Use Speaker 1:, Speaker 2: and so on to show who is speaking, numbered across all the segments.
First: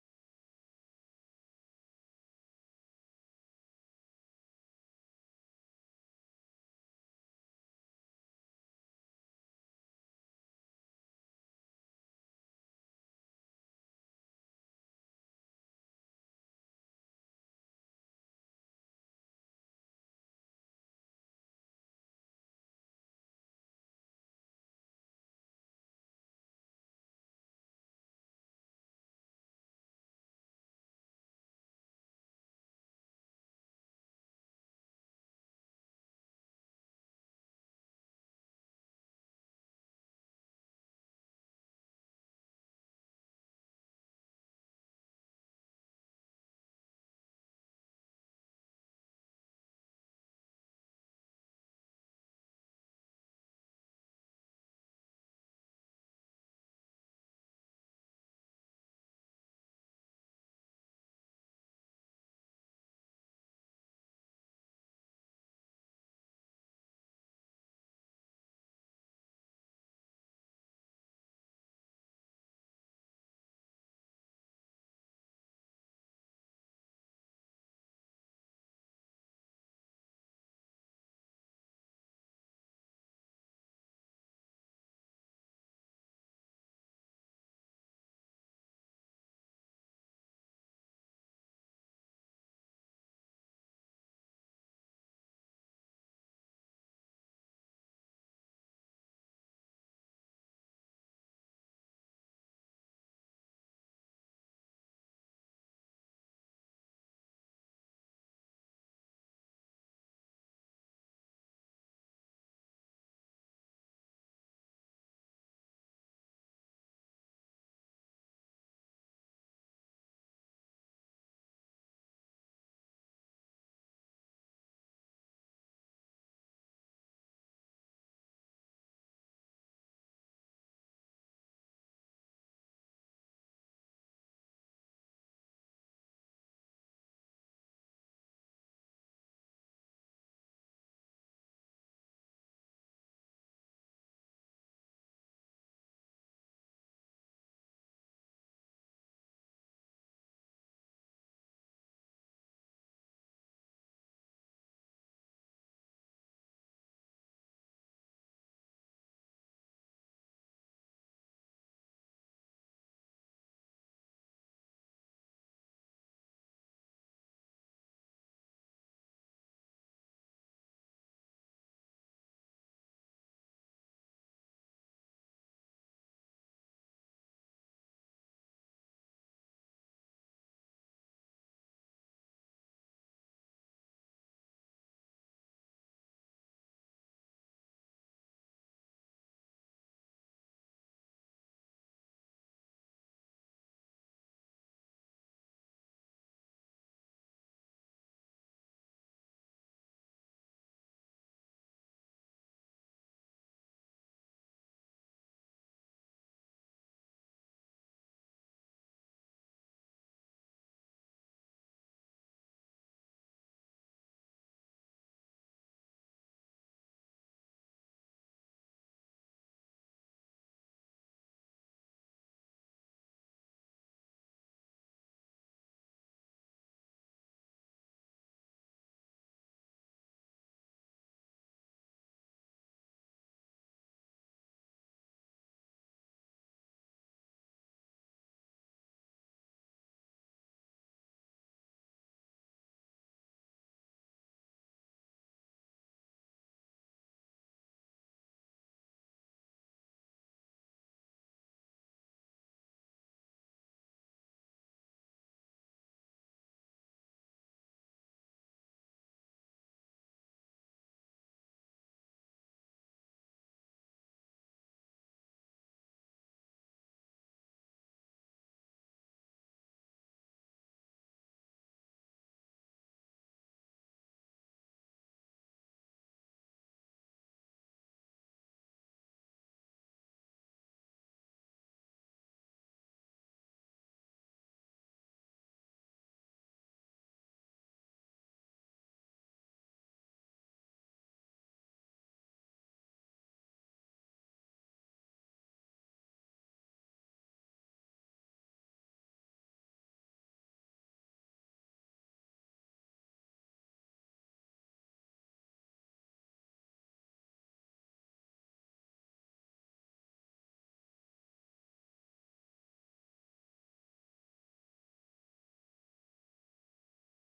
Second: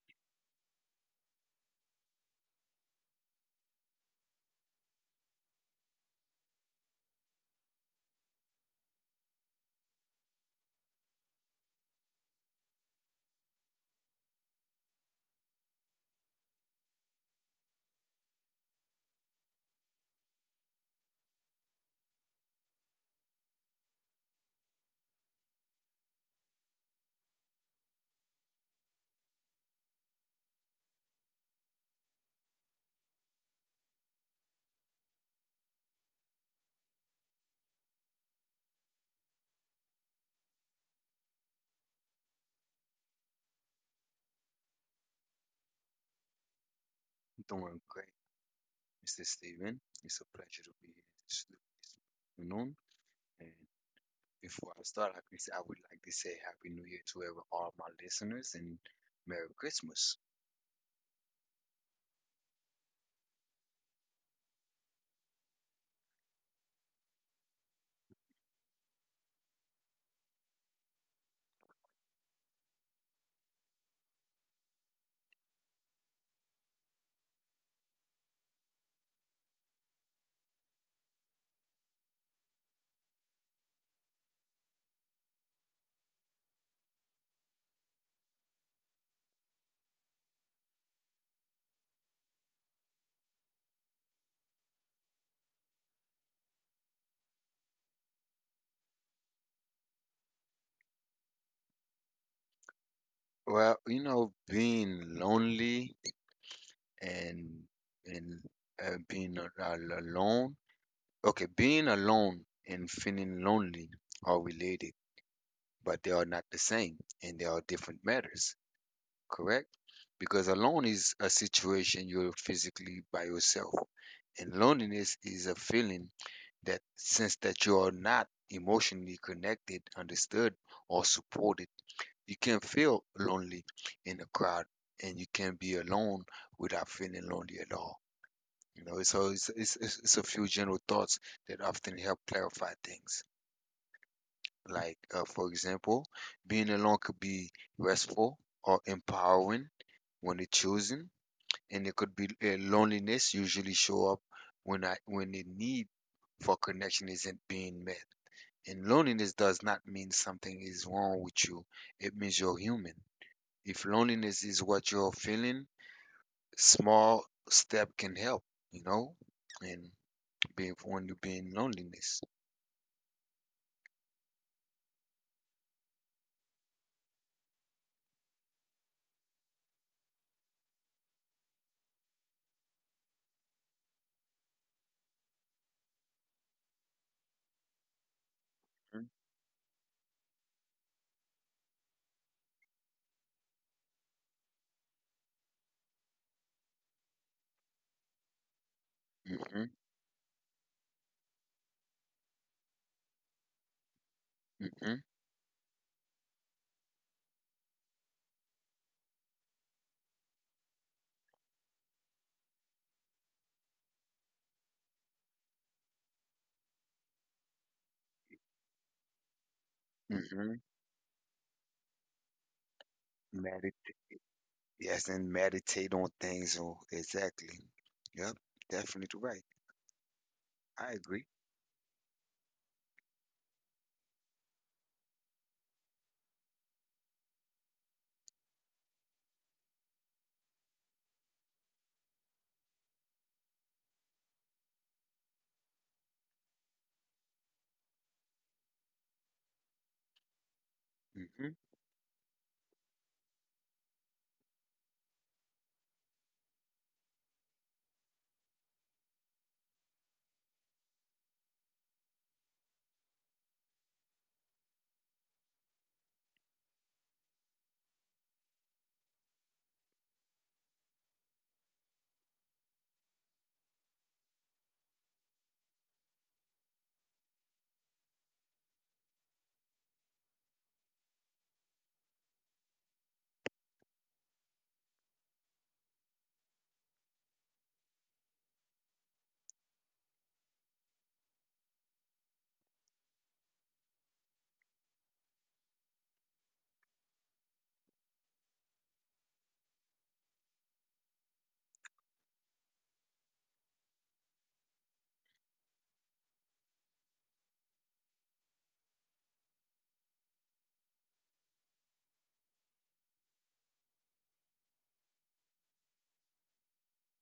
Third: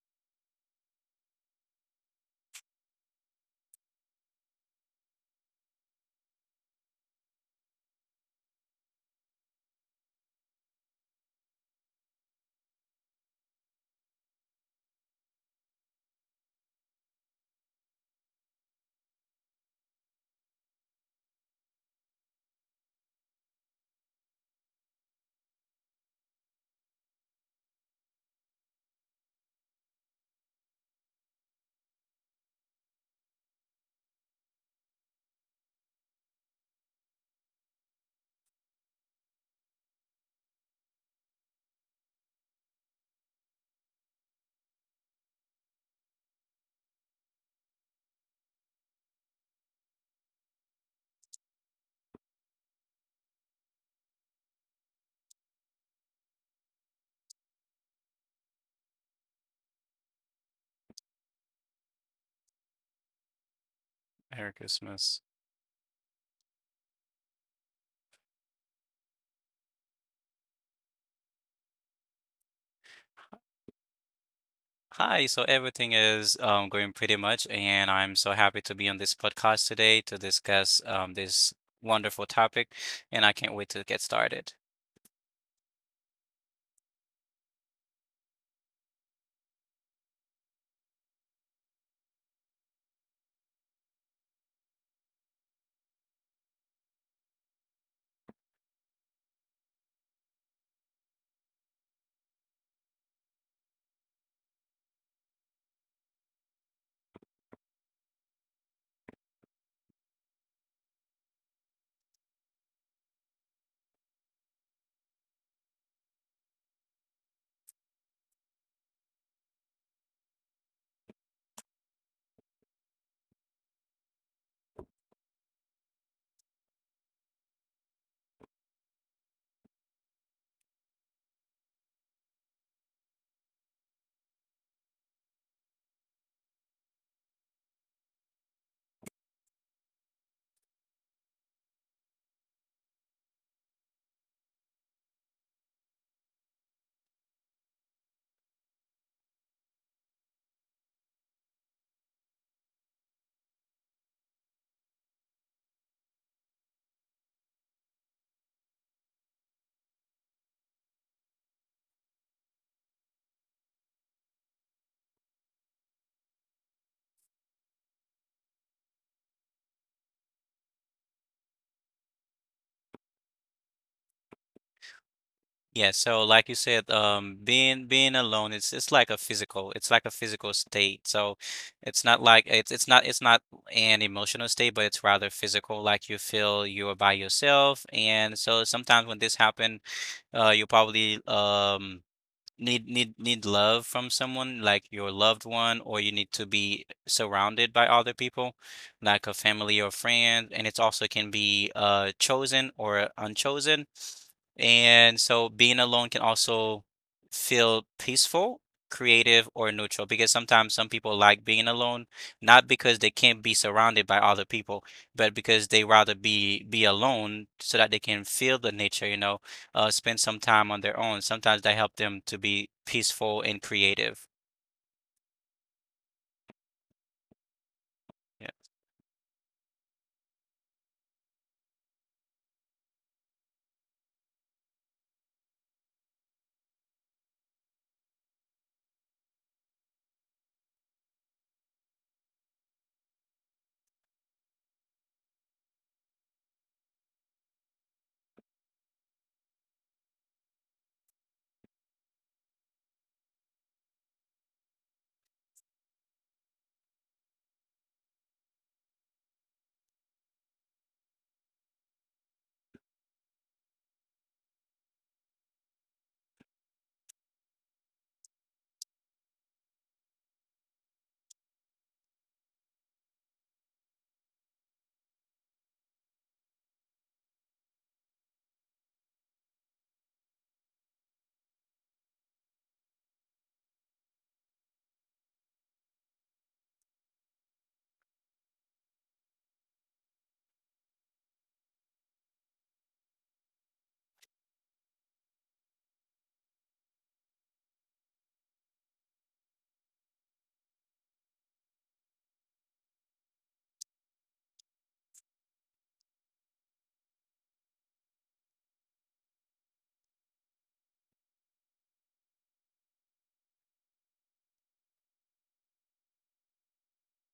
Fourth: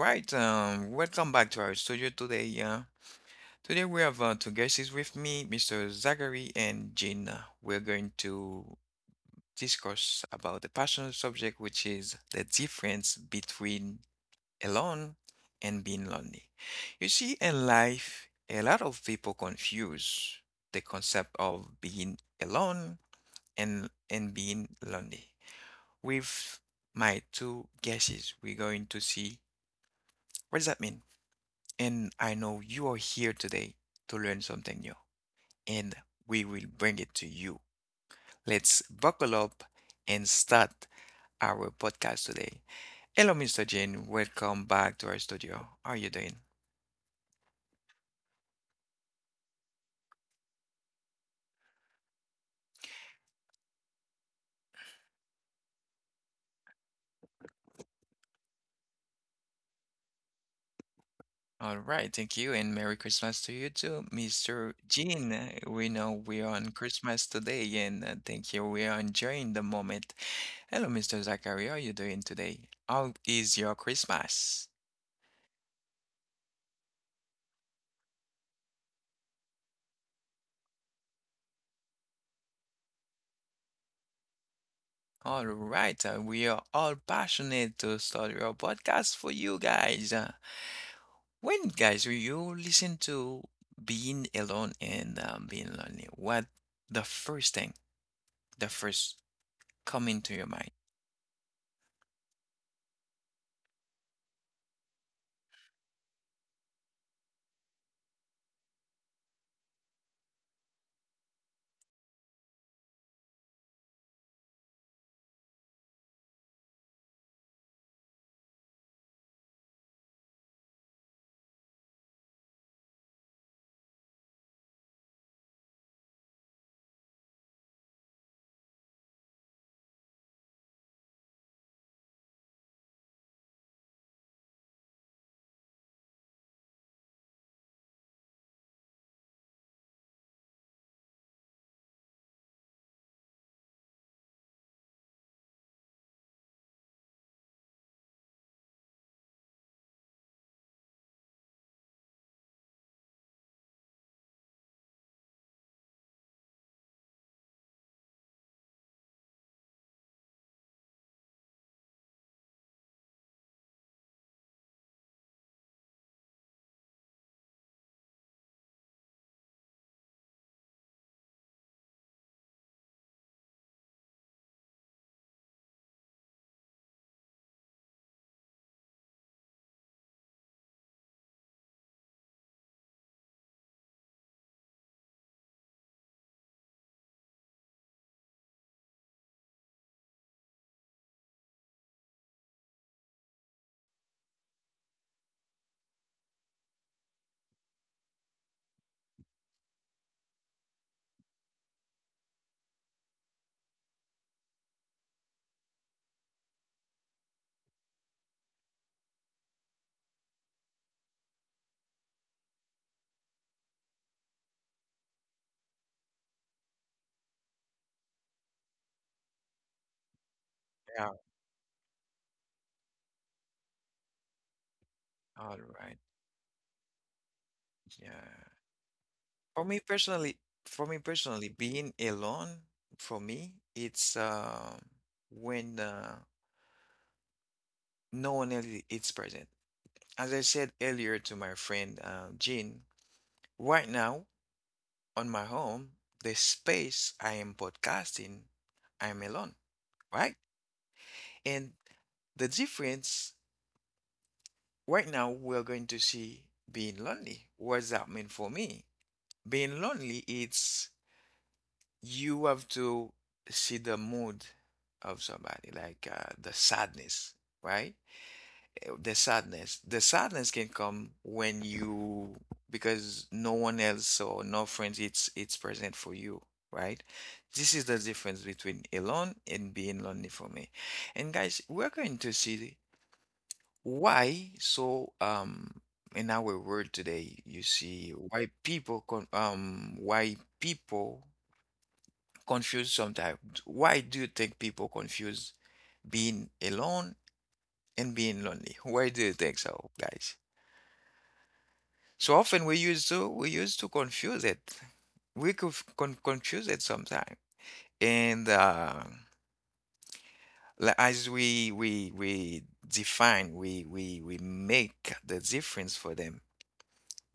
Speaker 1: right. Welcome back to our studio today. Today we have two guests with me, Mr. Zachary and Gina. We're going to discuss about the passionate subject, which is the difference between alone and being lonely. You see, in life, a lot of people confuse the concept of being alone and being lonely. With my two guesses, we're going to see what does that mean. And I know you are here today to learn something new, and we will bring it to you. Let's buckle up and start our podcast today. Hello, Mr. Jane. Welcome back to our studio. How are you doing?
Speaker 2: Doing great, Mr. Steven. It's a pleasure to be here this afternoon. And before I start, like we said, I would like to say Happy New Year to all my listeners and Merry Christmas.
Speaker 1: All right, thank you, and Merry Christmas to you too,
Speaker 3: Merry
Speaker 1: Mr.
Speaker 3: Christmas.
Speaker 1: Jean. We know we are on Christmas today, and thank you. We are enjoying the moment. Hello, Mr. Zachary. How are you doing today? How is your Christmas?
Speaker 3: Hi, so everything is going pretty much, and I'm so happy to be on this podcast today to discuss this wonderful topic, and I can't wait to get started.
Speaker 1: All right, we are all passionate to start your podcast for you guys. When guys you listen to being alone and being lonely, what the first thing, the first come into your mind?
Speaker 2: Being lonely and and being alone. Okay, being alone and feeling lonely are related, but they are not the same, and they are different matters. Correct? Because alone is a situation you're physically by yourself. And loneliness is a feeling that since that you are not emotionally connected, understood, or supported, you can feel lonely in a crowd and you can be alone without feeling lonely at all. You know, so it's a few general thoughts that often help clarify things. Like, for example, being alone could be restful or empowering when it's chosen and it could be loneliness usually show up when the need for connection isn't being met. And loneliness does not mean something is wrong with you. It means you're human. If loneliness is what you're feeling, small step can help, you know, and being when you're being loneliness.
Speaker 3: Yeah, so like you said, being alone, it's like a physical, it's like a physical state. So it's not like it's not an emotional state, but it's rather physical. Like you feel you are by yourself, and so sometimes when this happen, you'll probably need love from someone like your loved one, or you need to be surrounded by other people, like a
Speaker 2: Mm-hmm,
Speaker 3: family or friend, and it also can be chosen or unchosen.
Speaker 2: mm-hmm,
Speaker 3: And so being alone can also feel peaceful, creative, or neutral because sometimes some people like being alone, not because they can't be surrounded by other people, but because they rather be alone so that they can feel the nature, spend some
Speaker 2: mm-hmm.
Speaker 3: time on their
Speaker 1: Yeah.
Speaker 3: own. Sometimes that helps them to be peaceful and
Speaker 2: Medit-
Speaker 3: creative.
Speaker 2: yes, and
Speaker 1: All right.
Speaker 2: meditate on things. Oh, exactly.
Speaker 1: Yeah.
Speaker 2: Yep,
Speaker 3: Yeah.
Speaker 2: definitely right.
Speaker 1: For me personally, for me
Speaker 2: I agree.
Speaker 1: personally, being alone for me, it's when no one else is present. As I said earlier to my friend Jean, right now, on my home, the space I am podcasting, I'm alone, right?
Speaker 2: Mm-hmm.
Speaker 1: And the difference right now we're going to see being lonely. What does that mean for me? Being lonely, it's you have to see the mood of somebody, like the sadness, right? The sadness. The sadness can come when you, because no one else or no friends, it's present for you, right? This is the difference between alone and being lonely for me. And guys, we're going to see why so in our world today, you see why people con why people confuse sometimes. Why do you think people confuse being alone and being lonely? Why do you think so, guys? So often we used to confuse it. We could confuse it sometimes. And as we define, we make the difference for them.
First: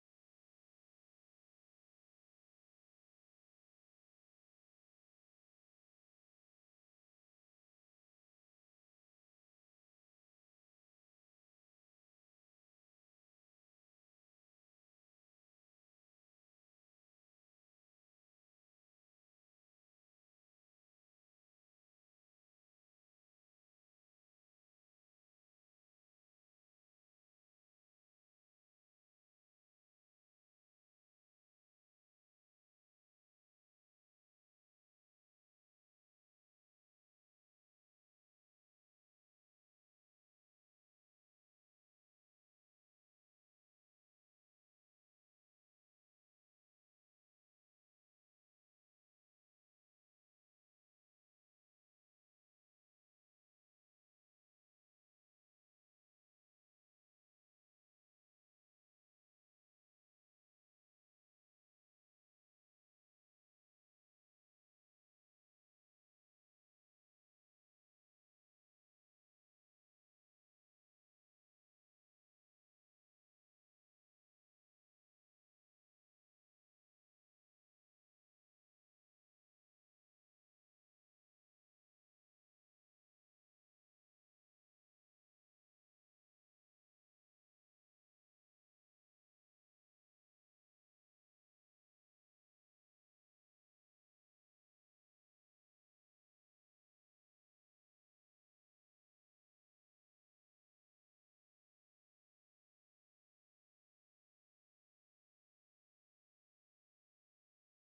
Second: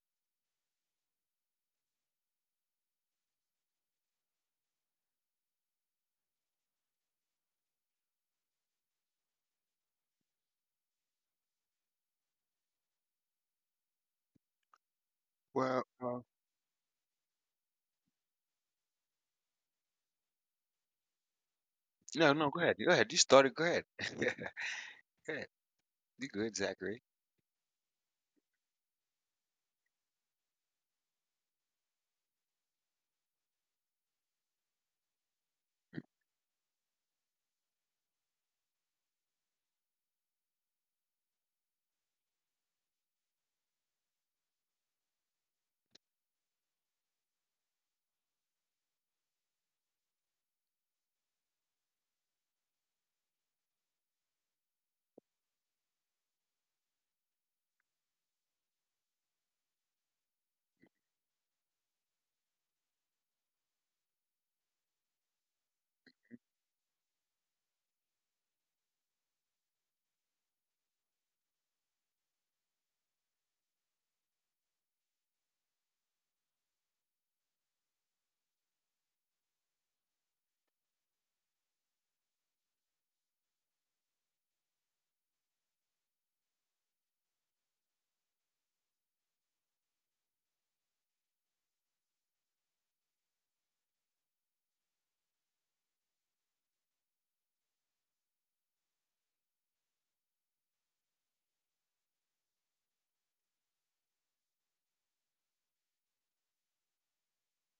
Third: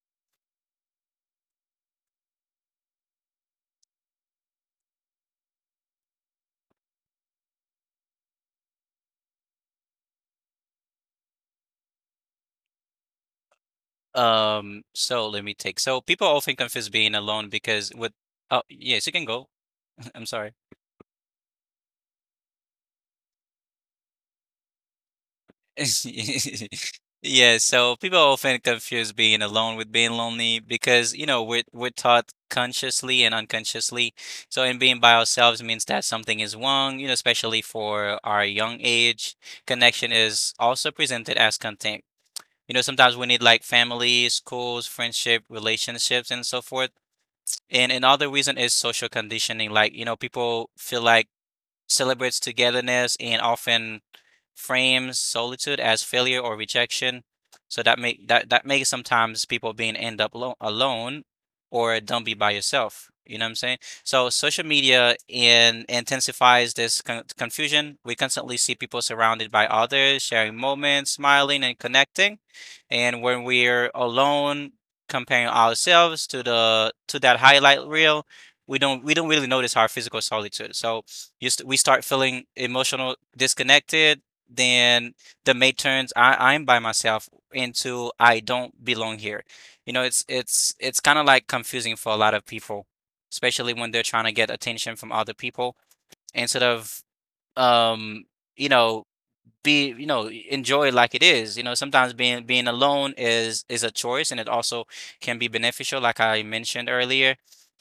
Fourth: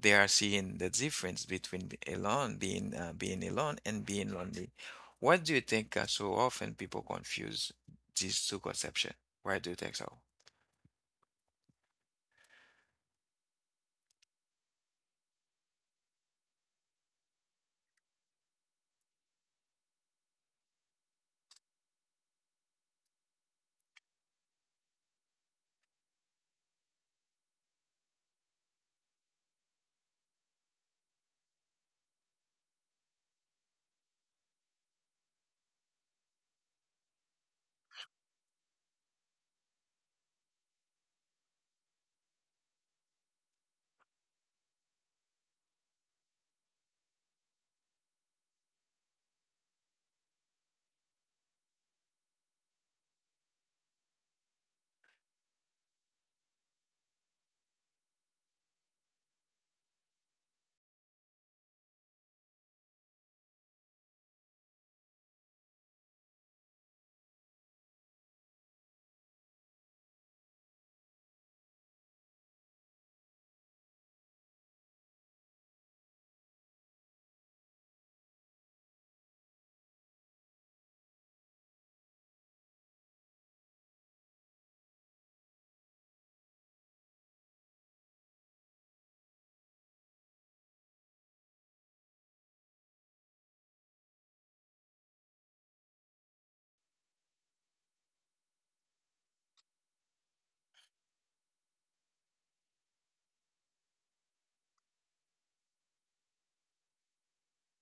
Speaker 1: They are seeing the difference between be- alone, being being alone, and being lonely. What do you think? So often people confuse these two conceptions. Why do you think so?
Speaker 3: So let me take.
Speaker 2: Well,
Speaker 3: So
Speaker 2: uh,
Speaker 3: people often confuse being alone because with, oh, yes, you can go. I'm sorry.
Speaker 2: no, no, go ahead. Go ahead. You started. Go ahead. Go ahead. You good, Zachary?
Speaker 3: Yeah, so people often confuse being alone with being lonely because, you know, we're taught consciously and unconsciously. So, and being by ourselves means that something is wrong, you know, especially for our young age. Connection is also presented as content. You know, sometimes we need like family, schools, friendship, relationships, and so forth. And another reason is social conditioning. Like, you know, people feel like celebrates togetherness and often frames solitude as failure or rejection. So that makes sometimes people being end up alone or don't be by yourself. You know what I'm saying? So social media in intensifies this confusion. We constantly see people surrounded by others, sharing moments, smiling, and connecting. And when we're alone, comparing ourselves to the to that highlight reel, we don't really notice our physical solitude. So we start feeling emotional disconnected then the mate turns I, I'm by myself into I don't belong here. You know, it's kind of like confusing for a lot of people, especially when they're trying to get attention from other people instead of um you know be enjoy it like it is. You know, sometimes being alone is a choice and it also can be beneficial, like I mentioned earlier.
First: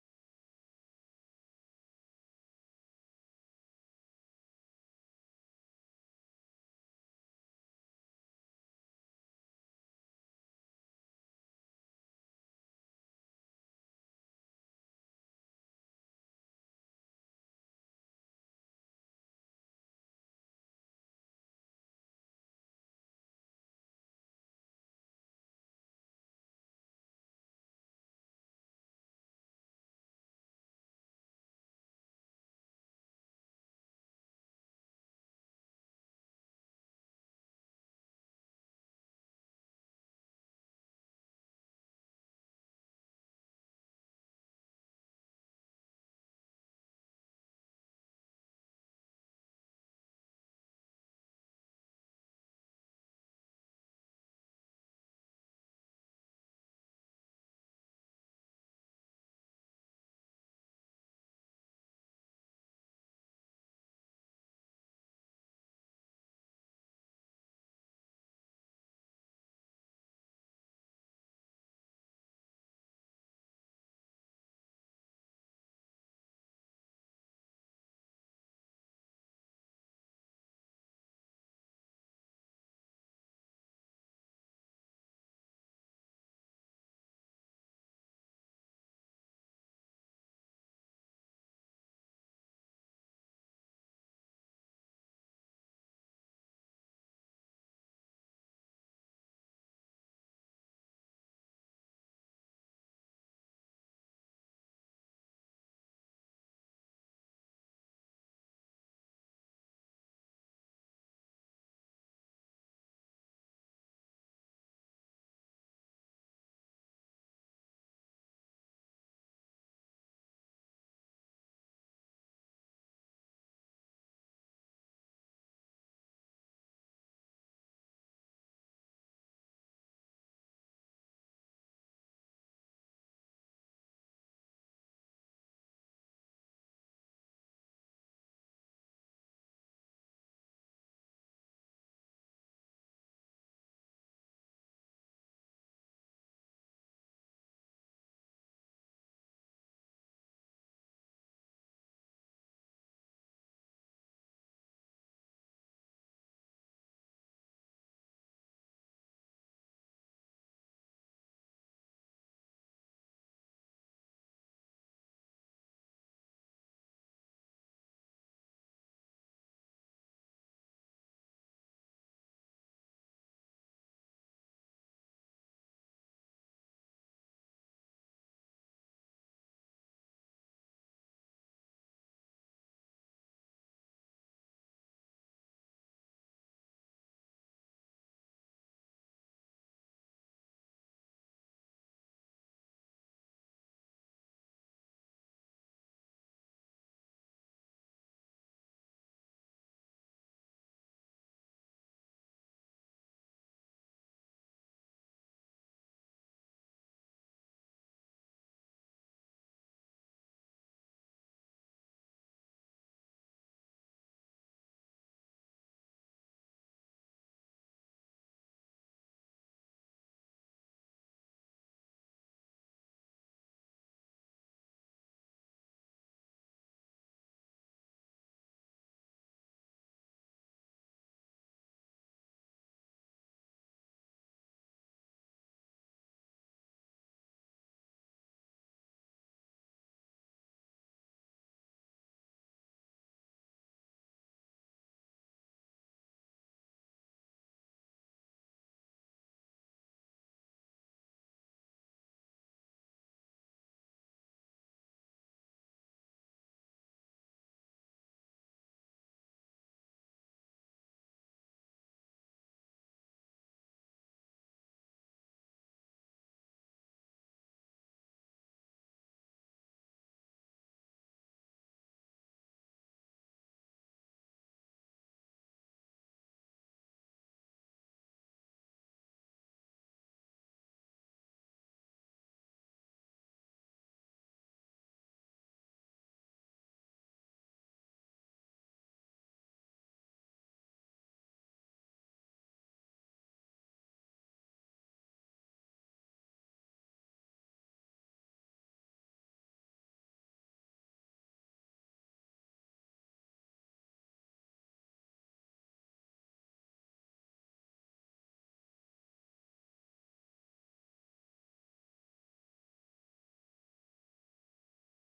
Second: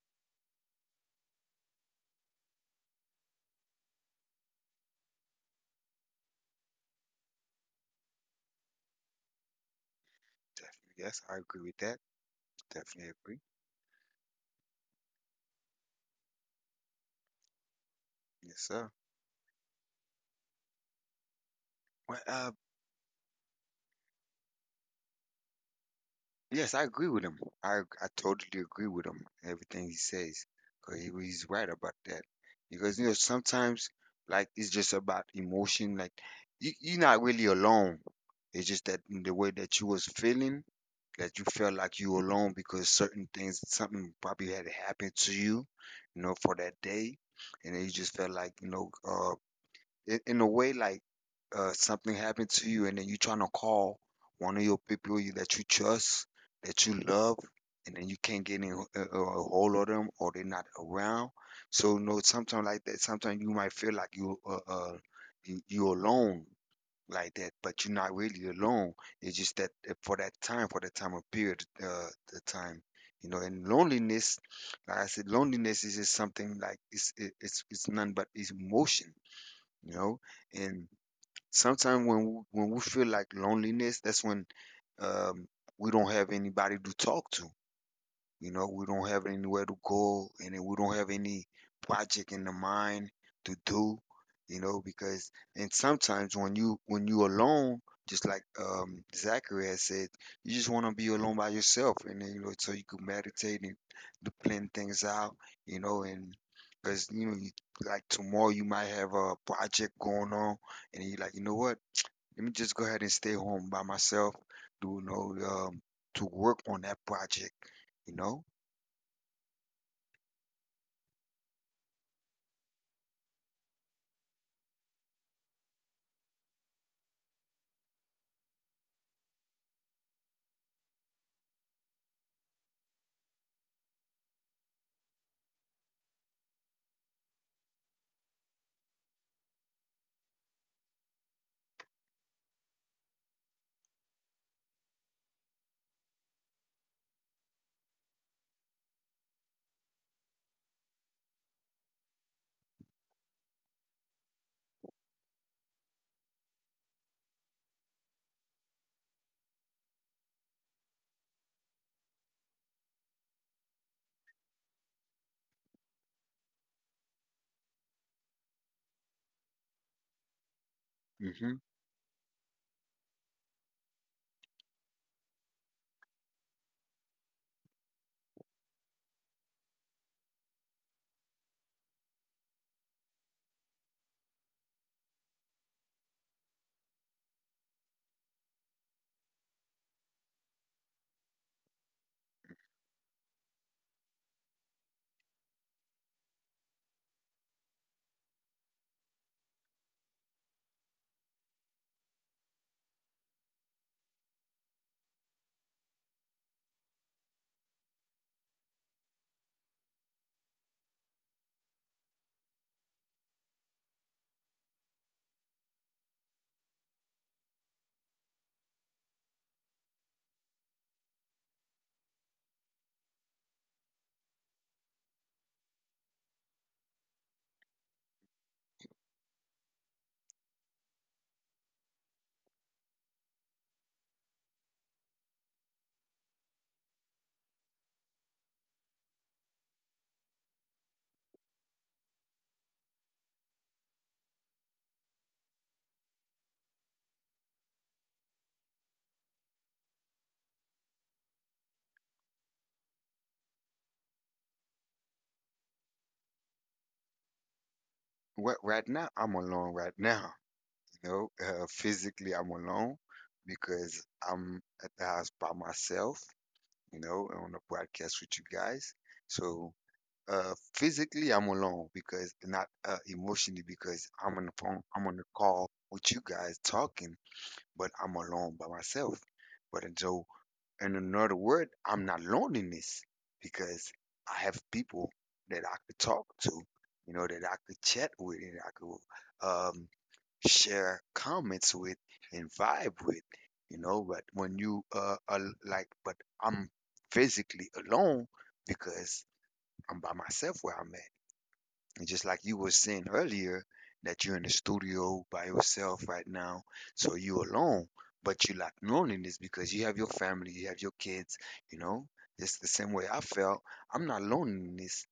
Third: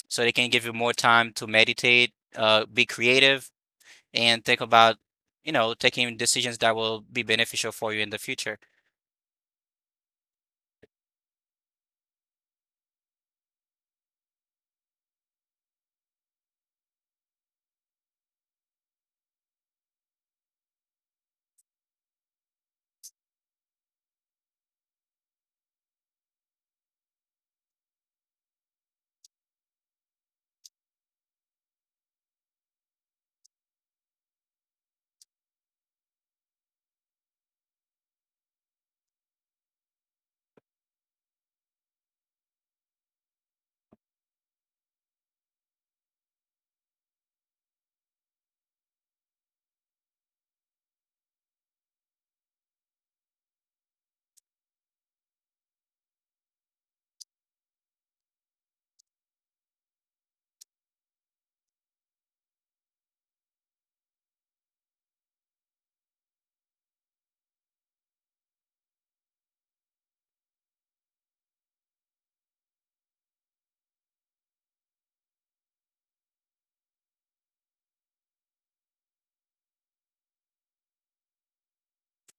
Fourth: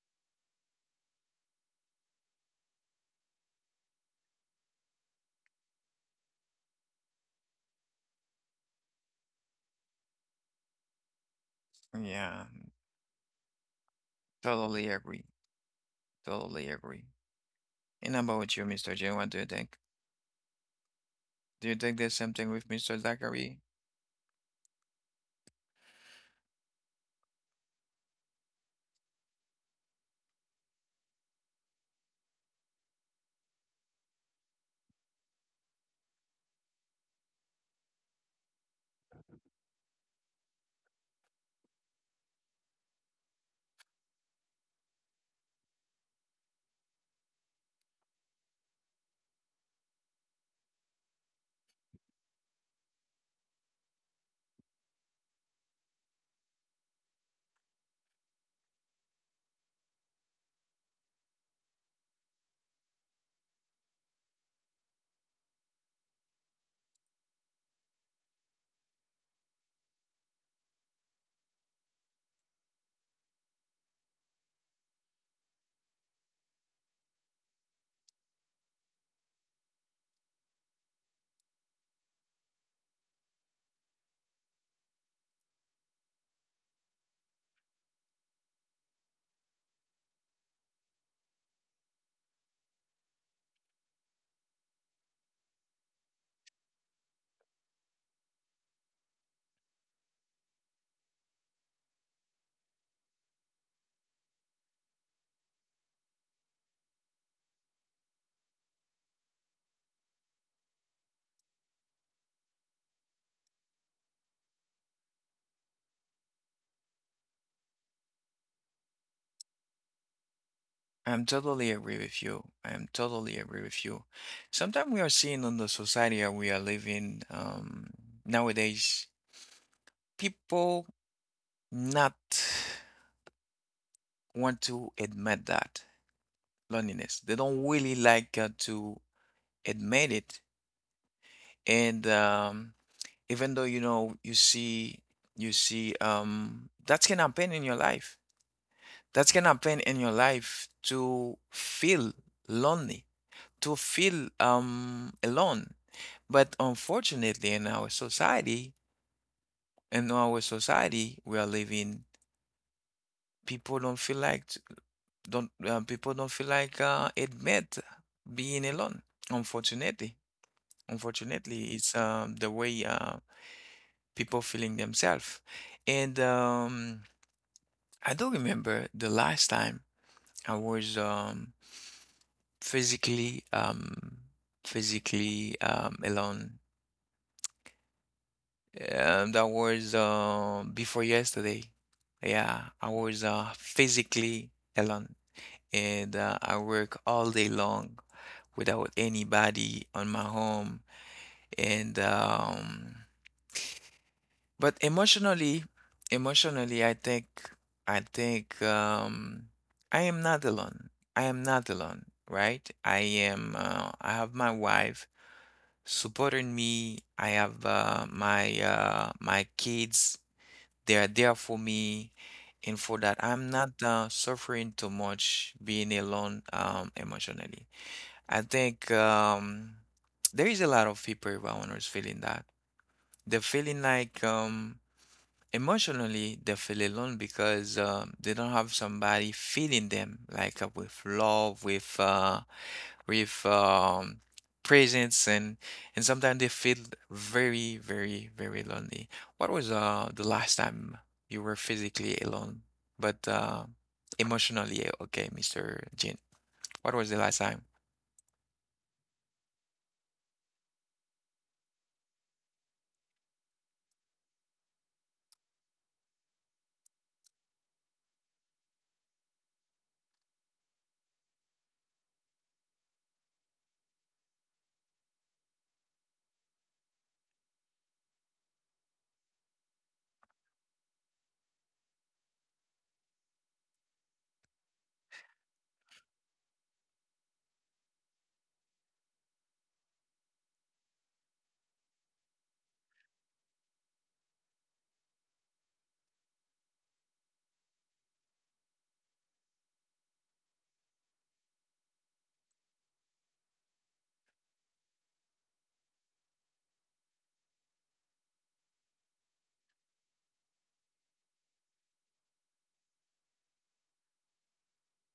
Speaker 3: So they can give you more time to meditate, be creative and think about, you know, taking decisions that will be beneficial for you in the future.
Speaker 2: Definitely. Yes, I agree with that.
Speaker 1: Yeah,
Speaker 2: Definitely agree.
Speaker 1: totally agree. Totally agree. And about
Speaker 2: Yes,
Speaker 1: you,
Speaker 2: sir.
Speaker 1: Mr. J, what do you think? Do you think the
Speaker 2: Well,
Speaker 1: same thing
Speaker 2: uh,
Speaker 1: with Mr. Zachary?
Speaker 2: yes, I agree with him. I totally agree with him. Everything he says, 'cause he's right about that. Because you know sometimes like it's just about emotion. Like you're not really alone. It's just that in the way that you was feeling, that you felt like you were alone because certain things, something probably had happened to you, you know, for that day, and then you just felt like you know, in a way like something happened to you and then you trying to call one of your people that you trust that you love and then you can't get in a hold of them or they're not around, so no sometimes like that sometimes you might feel like you're alone like that but you're not really alone. It's just that for that time of period the time, you know, and loneliness, like I said, loneliness is just something like it's none, but it's emotion, you know. And sometimes when when we feel like loneliness, that's when um we don't have anybody to talk to, you know, we don't have anywhere to go, and then we don't have any project in the mind to do. You know, because and sometimes when you alone, just like Zachary has said, you just want to be alone by yourself, and then you know, so you can meditate and to plan things out. You know, and because you know, like tomorrow you might have a project going on, and you're like, you know what? Let me just go ahead and stay home by myself. Do you know to work on that project, you know.
Speaker 1: I'm totally agree with you. I am totally agree with you. Sometimes we are seeing on the society that we are living nowadays, people not want to admit that loneliness. They don't really like to admit it. And even though you know you see that can happen in your life. That can happen in your life to feel lonely to feel alone. But unfortunately, in our society we are living, people don't feel like t- don't people don't feel like admit being alone. Unfortunately,
Speaker 2: Hmm.
Speaker 1: unfortunately, it's the way people feeling themselves. And I do remember the last time I was physically physically alone. That was before yesterday. Yeah, I was physically alone and I work all day long without anybody on my home and but emotionally emotionally I think I think I am not alone. I am not alone, right? I am I have my wife supporting me. I have my kids. They are there for me, and for that, I'm not suffering too much being alone emotionally. I think there is a lot of people around us feeling that. They're feeling like emotionally they feel alone because they don't have somebody feeling them like with love, with with um, presence and sometimes they feel very, very, very lonely. What was the last time you were physically alone, but emotionally okay, Mr. Jin? What was the last time?
Speaker 2: Well, right now I'm alone. Right now, you know, physically I'm alone because I'm at the house by myself. You know, on the podcast with you guys. So physically I'm alone because not emotionally because I'm on the phone. I'm on the call with you guys talking, but I'm alone by myself. But and so in another word, I'm not loneliness because I have people that I could talk to, you know, that I could chat with and I could share comments with and vibe with, you know. But when you are like, but I'm physically alone because I'm by myself where I'm at. And just like you were saying earlier, that you're in the studio by yourself right now, so you alone, but you lack loneliness because you have your family, you have your kids, you know. It's the same way I felt. I'm not loneliness